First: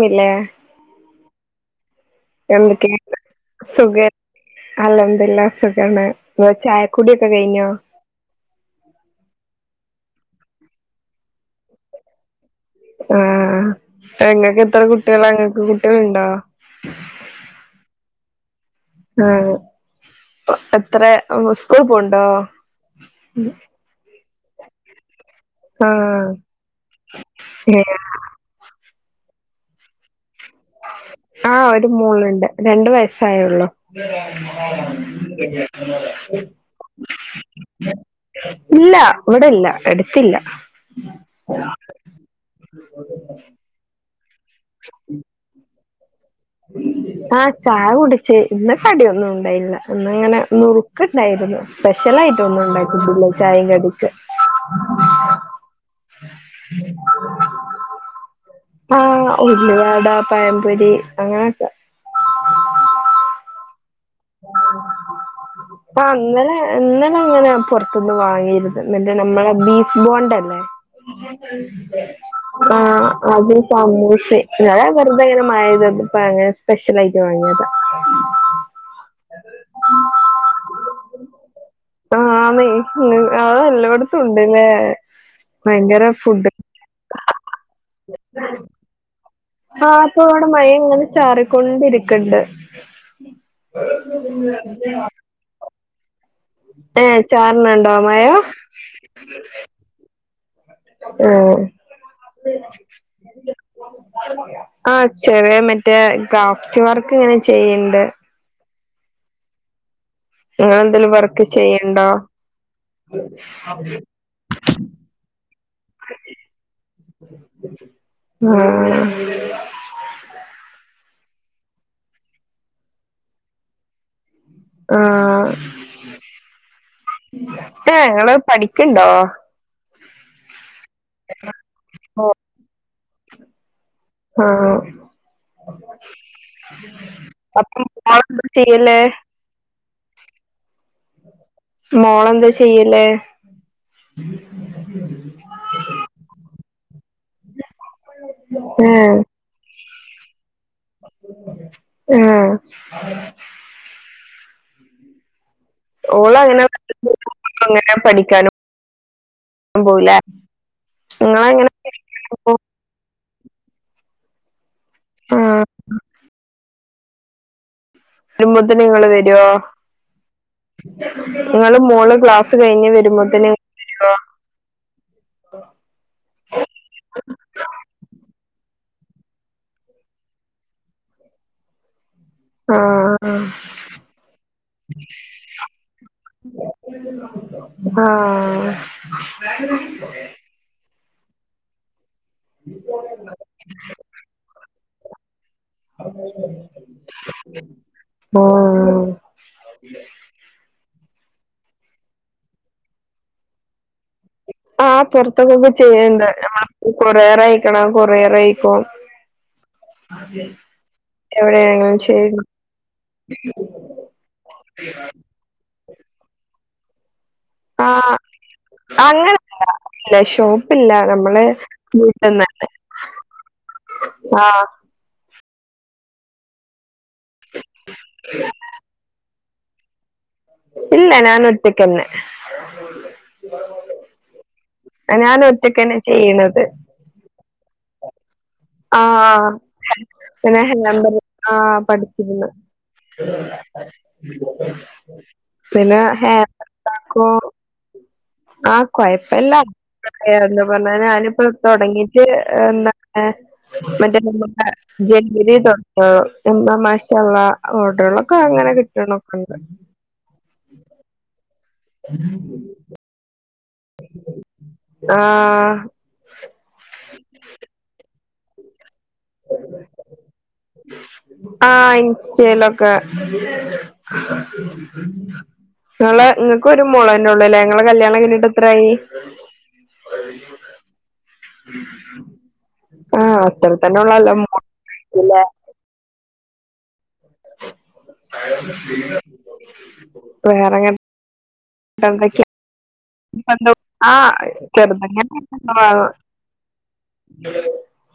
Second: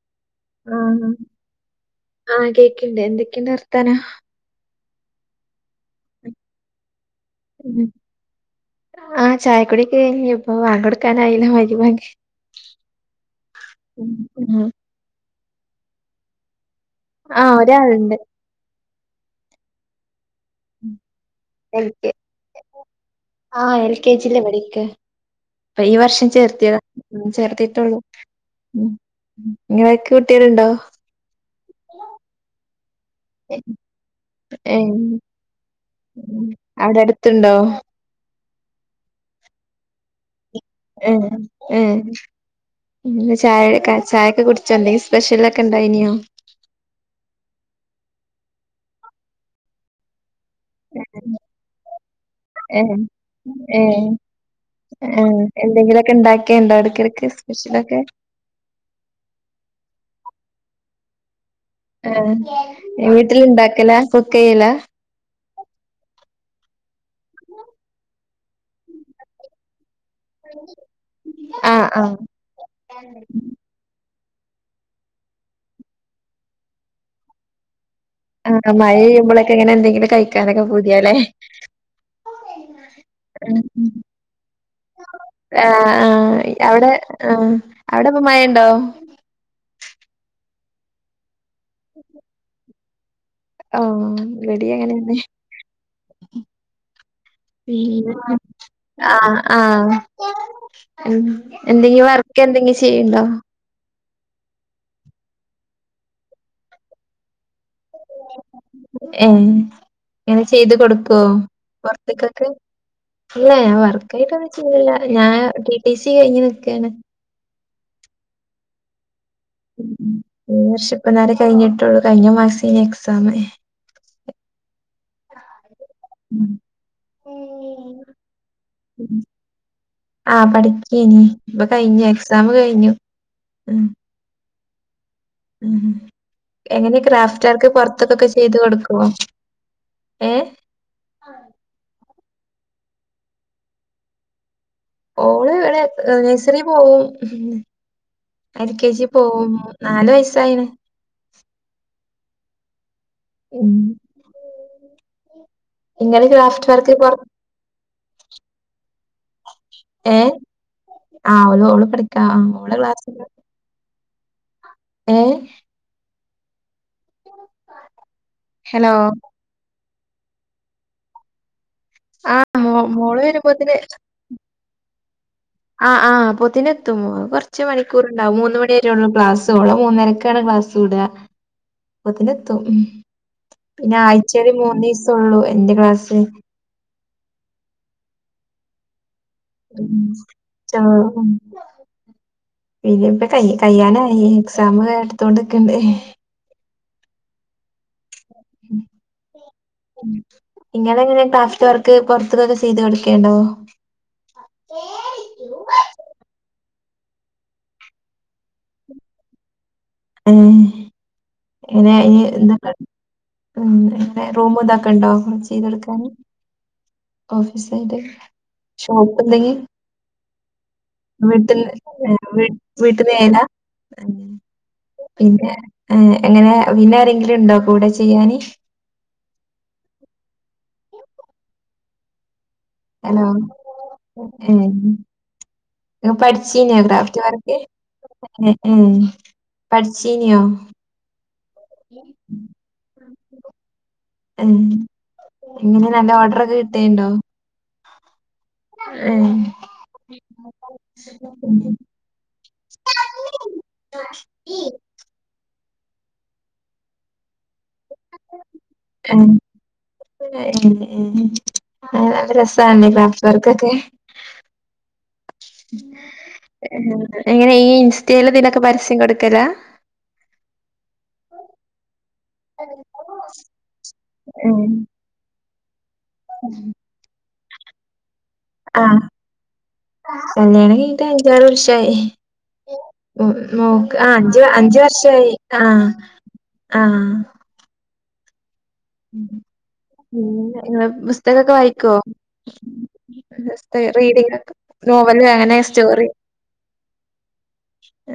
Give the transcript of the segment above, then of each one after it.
മില്ലേ ആ ആ കേക്കിണ്ട് എന്തക്കെണ്ട് വർത്താനം അൽ അംദുല്ല സുഖാണ് ങ്ങള് ചായ ഉം ആ ചായ കുടി യേപ്പോ വാങ്കോട്ക്കാനായില്ലെ മരിബാങ്ക് ആ പെങ്ങക്ക് ഉം. എത്ര കുട്ട്യളാണ്‌ ക് കുട്ട്യൾണ്ടോ ആ ഒരാൾണ്ട് ആ ഉം. എത്ര സ്കൂൾ എൽ കെ പോവ്ണ്ടോ ജി ല്ല പഠിക്ക പ്പ ഈ വർഷം ആഹ് ചേർത്തിയതാ ആ ചേർത്തിട്ടൊള്ളു ഉം [unintelligible] ആ ഒരു മോള്ണ്ട് രണ്ട് വയസ് സയയൊള്ളു ഏ ഉം. ഉം. അവിടെ അടുത്തുണ്ടോ ഇല്ല വിടെല്ല എടുത്തില്ല ഉം.. ഉം.. പിന്നെചായയെടു ക്കാൻ ചായക്ക് നീ, കുടിച്ചോയെന്തെങ്കിലും സ്പെഷ്യലൊക്കെയുണ്ടോ കൈനിയോ ഇന്നുകടിയൊന്നുമുണ്ടായില്ല, ഇന്നിങ്ങനെ നുറുക്കുണ്ടായിരുന്നു. സ്പെഷ്യലായിട്ടൊന്നും ഏ ഉണ്ടാക്കിട്ടില്ല, ചായയും ഏ കടിക്ക് ഏ എന്തെങ്കിലൊക്കെ ഉണ്ടാക്കിയുണ്ടോ ഇടക്കിടക്ക് സ്പെഷ്യലൊക്കെ ആ.. ഉള്ളിവട പഴംപൊരി അങ്ങനെയൊക്കെ ആ വീട്ടിലുണ്ടാക്കല ഒക്കുകില്ല ആ.. ഇന്നലെ, ഇന്നലെ അങ്ങനെ പുറത്തൂന്ന് വാങ്ങി. പിന്നെ, നമ്മടെ ബീഫ് ബോണ്ടല്ലേ ആഹ് ആഹ് ആ.. അതും സമൂസയും ഞാൻ വെറുതെയിങ്ങനെ മഴയത്ത്, അതിപ്പമങ്ങനെ സ്പെഷ്യലായിട്ട് വാങ്ങിയത ആ.. മഴ പെയ്യുമ്പോളൊക്കെയിങ്ങനെയെന്തെങ്കിലും കഴിക്ക കഴിക്കാനൊക്കെ പൂതിയായല്ലേ. ആന്നേ അത് എല്ലായിടത്തും ഉണ്ടല്ലേ ആ.. ഭയങ്കര ഫുഡ് അവിടെ, ആ.. അവിടെയിപ്പം മഴയുണ്ടോ? ആ.. അപ്പോഅവിടെ മഴയെങ്ങനെ ചാറും കൊണ്ടിരിക്കണ്ട് ആഹ്, റെഡിയായേനെന്നേ ഏ ചാറിനുണ്ടോ പിന്നെ മഴ അ.. ആ.. ഏ എന്തെങ്കിലും വർക്കെന്തെങ്കിലും ചെയ്യുന്നുണ്ടോ ആ.. ചെറിയമറ്റേ ഗ്രാഫ്റ്റ് വർക്കിങ്ങനെ ചെ ചെയ്യുണ്ട് ഏ.. ഇങ്ങനെചെയ്തു കൊടുക്കുവോ, വർക്ക് ചെയ്യണ്ടോ പുറത്തേയ്ക്കൊക്കെ, ഇല്ല. ഞാൻ വർക്കായിട്ടൊന്നും ചെയ്യില്ല. ഞാൻ ടി. ടി. സി കഴിഞ്ഞ് നിൽക്കയാണ് ആ.. ഈവർഷമിപ്പ നേരം കഴിഞ്ഞിട്ടുള്ളു. കഴിഞ്ഞ മാസംഎക്സാമായി ആ.. ഞങ്ങള്പഠിക്കുണ്ടോ ആം.. പഠിച്ചു ഇനിയിപ്പകഴിഞ്ഞ എക്സാമ് ഉം ആ.. എനിക്കുക്രാഫ്റ്റ് അപ്പം വർക്ക് മോളെന്താ ചെയ്യല് കൊറേ ഏ മോളെന്താ, ചെയ്യല് ഓളിവിടെ നേഴ്സറി പോകും എൽ. കെ. ഏ ജി യിൽപോകുന്നു നാല് വയസ്സായിന് ആ ആ ഉം ഇങ്ങള് ഓള അങ്ങനെ ക്രാഫ്റ്റ് വർക്ക് പൊറ അങ്ങന പഠിക്കാനോ ഏ ആ ഓ ഇങ്ങളെങ്ങനെ ഓള് പഠിക്കാം ആ ഓ ക്ലാസ് ഏ ഹലോ വരുമ്പോത്ത്ന്ങ്ങള് വരുവാ ആ ക്ലാസ് കഴിഞ്ഞ് മോള വരുമ്പോത്തിന് വരോ ആ ആ പൊത്തിന് എത്തും മോ കൊറച്ച് മണിക്കൂർ ഉണ്ടാവും മൂന്ന് മണ രുള്ളൂ ക്ലാസ് ഓളെ മൂന്നരക്കാണ് ക്ലാസ് വിട മുപ്പത്തിനെത്തും ആ പിന്നെ ആഴ്ചയില് മൂന്ന് ഈസൊള്ളൂ എന്റെ ക്ലാസ്സ് ആ ആ ഉം ആ ഉം ഇനിപ്പ കൈ കയ്യനായി എക്സാം എടുത്തൊണ്ട് ക്ക്ണ്ട് ഓ നിങ്ങളെങ്ങനെ ക്രാഫ്റ്റ് വർക്ക് പുറത്തക്കൊക്കെ ചെയ്ത് കൊടുക്കേണ്ടോ ആ പുറത്തക്കൊക്കെ ചെയ്യണ്ട നമ്മളെ കൊറിയറ് ആയിക്കണാ കൊറിയറ ആയിക്കും ആത ഇങ്ങനെ ഇ ഇത്ണ്ടോ റൂമ ഇതൊക്കെ ഉണ്ടോ ചെയ്തെടുക്കാൻ ഓഫീസ് ആയിട്ട് ആ ഷോപ്പ് ഉണ്ടെങ്കി അങ്ങനല്ല ഇല്ല ഷോപ്പില്ല നമ്മള് വീട്ടൽ വീട്ടിന്ന് തന്നെ വീട്ടൽ ചെയ്യലാ ആഹ് പിന്നെ എ എങ്ങനെ പിന്നെ എന്തെങ്കിലും ഉണ്ടോ കൂടെ ചെയ്യാന് ഇല്ല ഞാൻ ഒറ്റക്കന്നെ ഹലോ ഏഹ് ഞാൻ ഒറ്റക്കന്നെ ഇങ്ങ് ചെയ്യ്ണത് പഠിച്ചീനോ ക്രാഫ്റ്റ് വർക്ക് ഏ ഏ ആഹ് ആഹാ പഠിച്ചീനിയോ പിന്നെ ഹ നമ്പർ ആ പഠിച്ചിര്ന്ന് ഉം [inaudible] എങ്ങനെ പിന്നെ നല്ല ഹേ ഓർഡറൊക്കെ കിട്ടേണ്ടോ കോ ആഹ് ഉം കുഴപ്പില്ല എന്താ പറഞ്ഞാ ഞാനിപ്പ ഉം ഉം തുടങ്ങിട്ട് എന്താണ് [unintelligible] മറ്റേ ജനുവരി തൊ [unintelligible] മാഷാഅല്ലാഹ്‌ ഓർഡർക്കല് ഒക്കെ അങ്ങന [unintelligible] അഹ് രസാണ് [unintelligible] ഓക്കെ ആഹ് [unintelligible] എങ്ങനെ ഈ ഇൻ ഇൻസ്റ്റയിലൊക്കെ പരസ്യം കൊടു [unintelligible] ആ ഇൻ ഇൻസ്റ്റയിലൊക്കെ ഉം ഞങ്ങളെ ഇങ്ങക്കൊരു മോള ഉള്ളൂലേ ഞങ്ങളെ കല്യാണം കഴിഞ്ഞിട് ആഹ് കല്യാണം കൈഞ്ഞിട്ട [unintelligible] വർഷായി ഈ മ് ആഹ് അത്ര മോൾക് തന്നെ ഉള്ളല്ലോ അഞ്ച് അഞ്ച വർഷായി മോളല്ലേ ആഹ് ആഹ് പിന്നെങ്ങള് പുസ്തകൊക്കെ വായി [unintelligible] ആ റീഡിംഗ് ഒക്കെ നോവല് ചെറ്തങ്ങനെ അങ്ങനെ സ്റ്റോറി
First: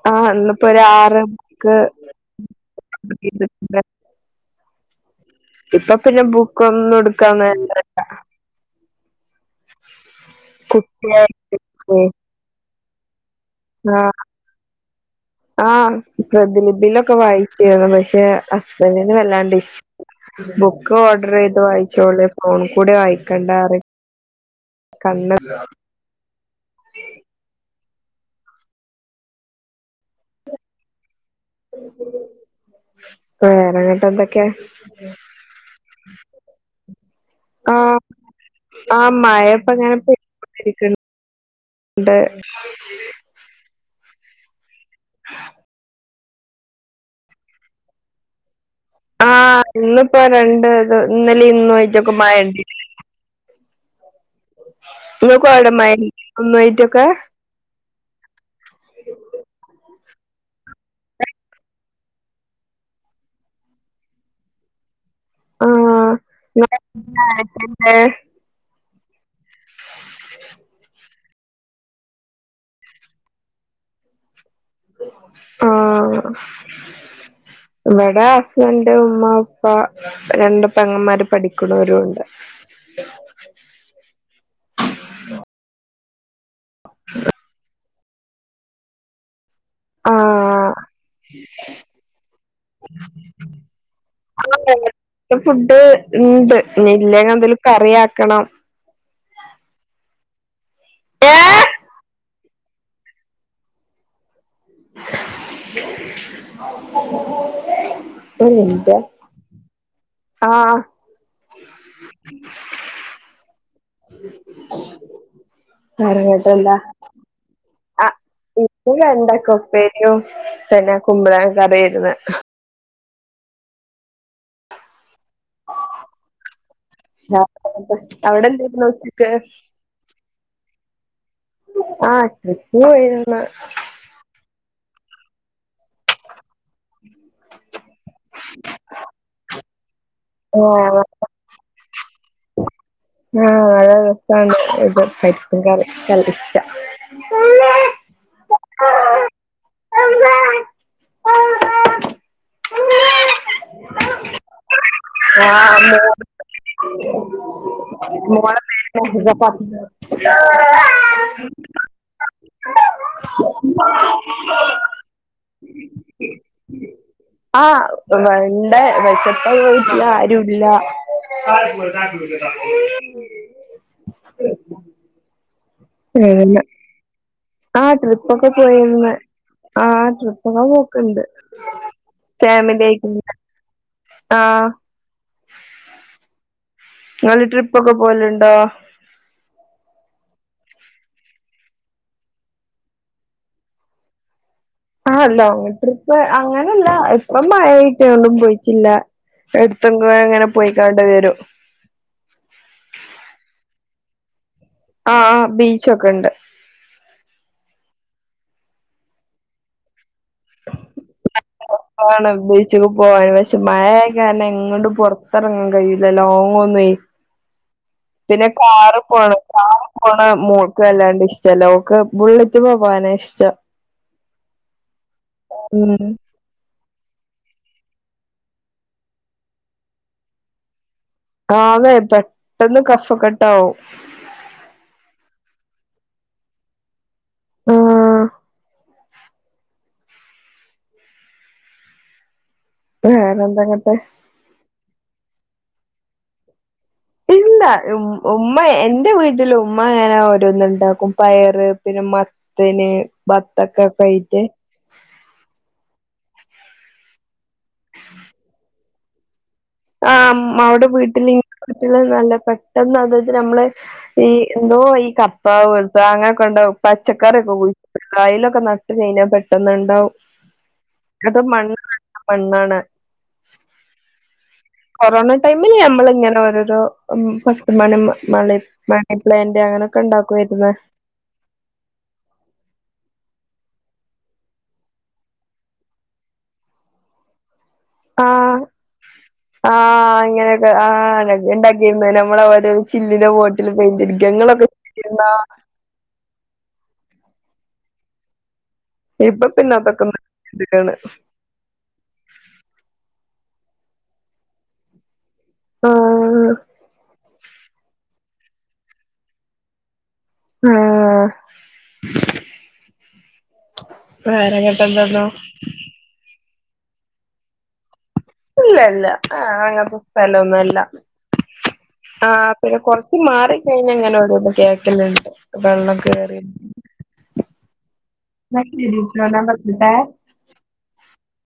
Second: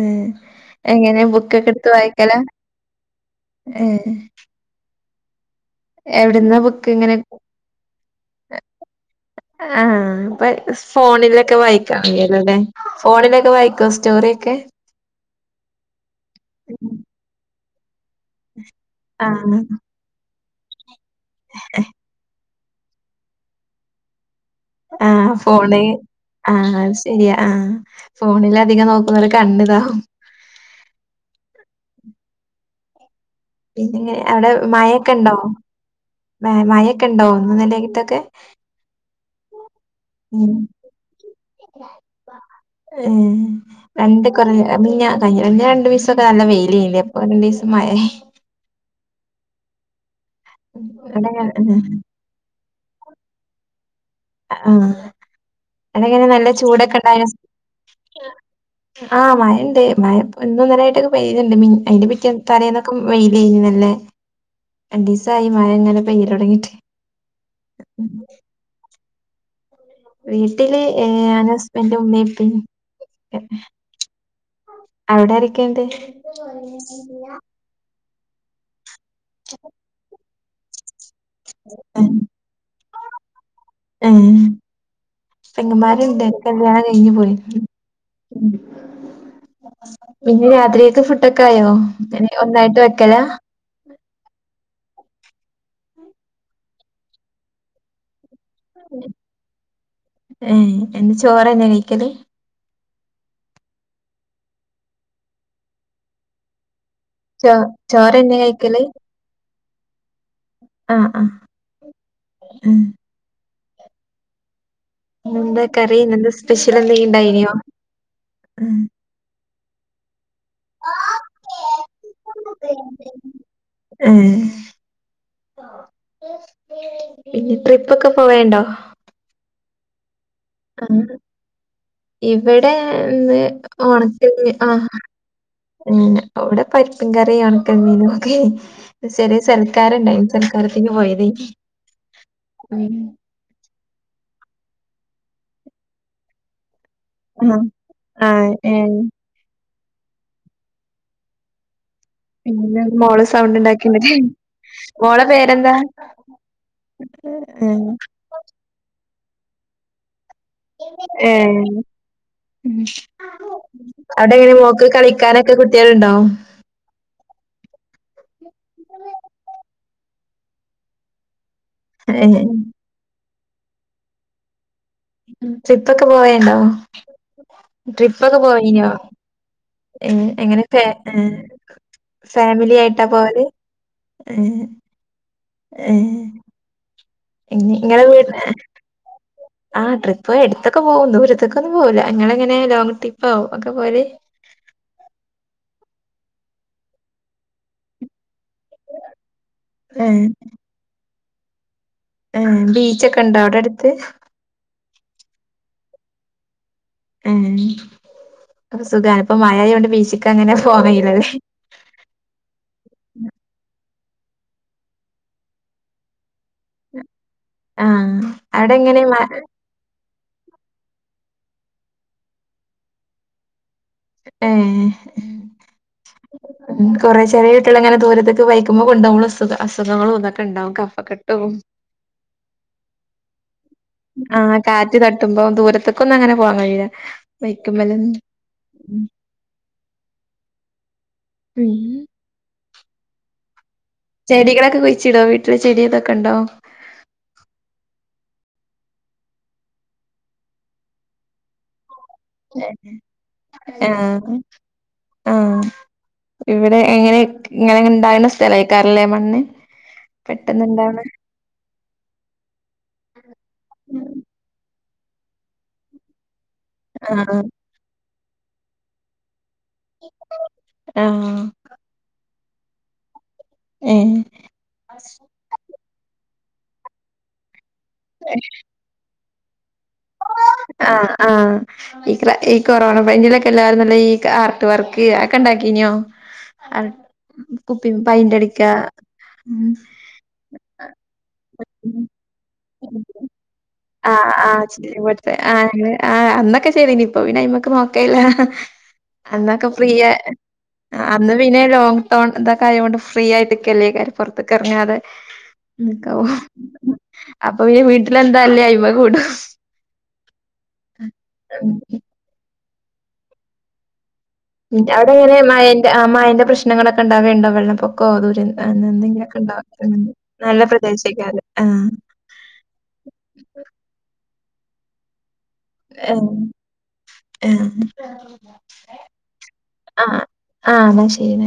ഏഹ് ആഹ് ഇന്ന്പ്പോ ഒരാറ് എങ്ങനെ ബുക്കൊക്കെ ബുക്ക് എടുത്ത് വായിക്കലാ? ഏഹ് [unintelligible] ഇപ്പൊ പിന്നെ എവിടുന്നാ ബുക്ക് ബുക്കൊന്നും ഇങ്ങനെ ഇട്ക്കാൻ നേരല്ല. ആഹ് ഇപ്പൊ കുട്ടിയായിട്ട് ഫോണിലൊക്കെ വായിക്കാൻ കയ്യൊലോ ലേ ഫോണില് ക്കെ വായിക്കോ ആഹ് സ്റ്റോറിയെക്കെ? ആഹ് പ്രതിലിപീബിലൊക്ക വായി ക്കേന്നു. പശ്ശേ, ഹസ്ബൻഡിന് വല്ലാണ്ട് ആഹ് ഇഷ് ബു കോഡ്രെയ്ത് വായിച്ചോള് ഫോൺ കൂടെ വായിക്കണ്ടാറിം ആഹ് ഫോണ് ആഹ് ശെരിയാ ആഹ് ഫോണില് അധികം നോക്കുന്നോരെ കണ്ണ്താവും [inaudible] വേറെങ്ങട്ട് പിന്നെങ്ങനെ എന്തൊക്കെ അടെ മഴൊക്കെ ഇണ്ടോ മഴൊക്കെ ഇണ്ടാവും [unintelligible] ആഹ് ആഹ് മഴപ്പങ്ങനെ ഉം പെയ്തോണ്ടിരിക്ക്ണ്ട് ഉം രണ്ട് കണ്ണ് [unintelligible] ഇപ്പദാ നല്ല വെയ്ലെനിലെ ഇപ്പം രണ്ടിസം മയെ ആഹ് ഇന്ന് പ്പൊ രണ്ട് ഇത് അവിടെങ്ങനെ ഇന്നലെ ഇന്നു ആയ്ട്ടൊക്കെ മഴണ്ട് അഹ് ആഹ് ഇങ്ങക്കും അവിടെ മഴല്ലേ അതങ്ങനെ നല്ല ഇന്നും ചൂടൊക്കെ ആയിട്ടൊക്കെ ഇണ്ടായ്നോ ആഹ് മഴണ്ട് മഴ ഇന്നും ഇന്നലെ ആയിട്ട് പെയ്യ്ണ്ട് മീൻ അയ്ന്റെ പിറ്റേന്നും തലേന്നൊക്കെ വെയ്ലെനി നല്ലെ രണ്ടിസായി മഴ ഇങ്ങനെ ആഹ് പെയ്യല് ഒടങ്ങിട്ട് ഇങ്ങളെ ആരൊക്കെണ്ട് ഉം വീട്ടില് എ ഏ ഞാനും, ഹസ്ബൻറും, ഉമ്മയും, ഉപ്പയും [unintelligible] അവിടാരിക്കണ്ട്? ആഹ് ടെ ഹസ്ബൻ [unintelligible] ഉമ്മ, ഉപ്പാ. രണ്ട് പെങ്ങമാര്. ഉം ഉം പെങ്ങമാര്. ഇണ്ട്. കല്യാണം കഴിഞ്ഞ പോയി. ഉം. പിന്നെ ആഹ് രാത്രിയൊക്കെ ഫുഡൊക്കെ ആയോ, പിന്നെ ഒന്നായിട്ട് വെക്കല? ഫുഡ് ഇണ്ട് ഇ ഇല്ലെങ്കി എന്തേലും കറിയാക്കണം. ഏയ്. എന്നും ചോറ്ന്നാ ഏഹ് കഴിക്കല്? [inaudible] ചോ ചോറന്നെ ഒരു കഴിക്കല്. മിനിറ്റെ ആഹ് ആഹ് ഉം ഉ [inaudible] എന്താ കറിന്താ സ്പെഷ്യൽ എന്തണ്ടായിനോ പരിപ്പും തന്നെ കുമ്പള കറിരുന്ന ഉം പിന്നെ ട്രിപ്പൊക്കെ അവിടെ പോവേണ്ടോ എന്തായിരുന്നു ഉച്ചക്ക് ആഹ് ആ ഇവിടെ ട്രിപ്പ് ഇനി പോയിരുന്നു ഓണത്തിന് ആഹ് ഉം ഒവിടെ പരിപ്പും കറിയും ഉണക്കമീനൊക്കെ ചെറിയ സ്ഥല കറി ആഹ് അതാ ഉം [unintelligible] പരിക്കും കറി നല്ല്യഇഷ്ട ആഹ് ആഹ് ഏഹ് [unintelligible] പിന്നെ മോള് സൗണ്ട് ഉണ്ടാക്കുന്നത് ആഹ് മോള് മോള് [unintelligible] [unintelligible] ഏഹ് അവിടെ എങ്ങനെ മോൾക്ക് കളിക്കാനൊക്കെ കുട്ടികൾ ഉണ്ടോ ആഹ് വണ്ട് വിശപ്പായിപോയി ഇല്ല ആരുല്ല ഏഹ് [unintelligible] ഉം ഉം ട്രിപ്പൊക്കെ പോയയുണ്ടോ ആ ട്രിപ്പൊക്കെ പോയീനോ പോയിന്ന് ആ ഏ ട്രിപ്പൊക്കെ എങ്ങനെ പോക്ക്ണ്ട് ഏഹ് ഫാമിലി ആയിട്ടാ പോയത് ഏഹ് ആഹ് ഏഹ് നിങ്ങള് ഇനി ട്രിപ്പൊക്കെ ഇങ്ങളെ വീട് പോകലുണ്ടോ ഇത്ര അടുത്തൊക്കെ പോകും ദൂരത്തൊക്കെ ഒന്നും പോവില്ല നിങ്ങള് എങ്ങനെ ലോങ് ട്രിപ്പ് ഒക്കെ പോകല് ലോങ്ങ് ട്രിപ്പ് അങ്ങനെയല്ല ഇപ്പം മഴ ആയിട്ട് ടെയുംപോയി ഇല്ല അടുത്തെങ്ങാനും അങ്ങനെ പോയി കാണ്ട് വരും ഉം ബീച്ചൊക്കെ ഉണ്ടോ അവിടെ അടുത്ത് ആഹ് ആഹ് ബീച്ചൊക്കെ ഉണ്ട് ഉം സുഖാണ് ഇപ്പം മഴയായകൊണ്ട് ബീച്ച് ക്ക് ക്കങ്ങനെ പോകാൻ കഴിയില്ലല്ലേ ഉച്ചക്ക് പോകാരുന്ന് പക്ഷേ മഴയായി ക്കാരണെ എങ്ങോട്ട് പുറത്തിറങ്ങാൻ കഴിയില്ലല്ലോ പോകുന്നേയ് ആഹ് പിന്നെ അവിടെ എങ്ങനെ കാറിൽ മ പോണം കാറ് ആ മോൾക്ക് അല്ലാണ്ട് ഇഷ്ടമല്ല ഓൾക്ക് ബുള്ളറ്റിൻമേൽ പോകാനാ ഇഷ്ടം ഏ ഉം ഉം കുറെ ചെറിയത്തുള്ള ഇങ്ങനെ ദൂരത്തൊക്ക ബൈക്കുമ്മേ കൊ ണ്ടോമ്പളെ ചെറിയ അസുഖങ്ങളു വന്നിട്ടുണ്ടാവും ട്ടോ ആന്നേ പെട്ടെന്ന് കഫക്കെട്ട് തൗ ആ കാറ്റ് തട്ടുമ്പോ ദൂരത്ത് അക്കൊന്നും അങ്ങനെ പോവാൻ കയില്ല ബൈക്കുമ്മേലും ആഹ് ഉം വേറെന്തകാൻ ചെടി കളൊക്കെ കുയ് ചിടോ വീട്ടിലെ ചെടിയൊക്കെ കണ്ടോ ഇല്ല ഉ ഉമ്മ എന്റെ വീട്ടിൽ ഉമ്മ അങ്ങനെ ഓരോന്നുണ്ടാക്കും പയറ് പിന്നെ മത്തനെ ബത്തൊക്കെ കയി ആഹ് ച്ചേ ആഹ് ഇവിടെ എങ്ങനെ ഇങ്ങനിങ്ങണുണ്ടാവുന്ന സ്ഥലേക്കെ ലേമണ്ണി ആ മവിടെ വീട്ടിലി നല്ല പെട്ടെന്ന് അതത് നമ്മള് ഈ എന്തോ ആയി കർത്താവു വെളുത്തതാങ്ങേ കണ്ട ആഹ് പച്ചക്കറിയൊക്കെ കോയി കായലൊക്കെ നട്ടു കയിഞ്ഞാ പെട്ട് ട്ടെന്നുണ്ടാവും അതെ ആഹ് മണ്ണ് മണ്ണാണ് ഏ കോറോണാ ടൈമില്ലാം നമ്മളിങ്ങനോരോരോ മന മള [unintelligible] പ്ലെന്റെ അങ്ങനൊക്കെ ഇണ്ടാകും ആ ആ ഇക്ര ഈ കൊറോണ ഭയങ്കരെ എല്ലാവരും നല്ല ഈ ആർട്ട് വർക്ക് ചെയ്യാ ക്കെണ്ടൊണ്ടാക്കിനോ ആ ആ ഇങ്ങനൊക്കെ ആ ഉണ്ടാക്കി ഉണ്ടാക്കിരുന്ന നമ്മളാ ഓരോ ചില്ലിലോ ബോട്ടിലോ പൈന്റടിക്ക ഇങ്ങളൊക്കെ ആ ആ അന്നൊക്കെ ശരിനിപ്പൊ വിനായ്ക്ക് നോക്കീല ഇപ്പൊ അന്നൊക്കെ പിന്നെ അതൊക്കെ ഫ്രീയാ നിർത്തിക്കാണ് അന്നു പിന്നെ ലോങ് ടേൺ ഇതൊക്കെ ആയോ ണ്ട് ഫ്രീ ആയിട്ട് ഇല്ലെക്കാരെ പൊറത്തൊക്കെ എ റങ്ങാതെ ഇക്കാവ ആഹ് അപ്പൊ ഈ വീട്ടിലെന്താല്ലേ അയ്മ കൂടും ആഹ ഉം എന്താന്നോ അവിടെങ്ങനെ മയന്റെ മയന്റെ പ്രശ് നങ്ങളൊക്കെ ഉണ്ടാവേണ്ടൊ വെള്ളപ്പൊ ഇല്ല ഇല്ല ആഹ അങ്ങനത്തെ സ്ഥലെന്നു നല്ല അല്ല പ്രദേശേക്കാരം. ആഹ്. ആ പിന്നെ കൊറച്ച് മാറിക്കഴിഞ്ഞ അങ്ങനെ ഒരു കേക്കുലുണ്ട് ആ ആ ആ [unintelligible]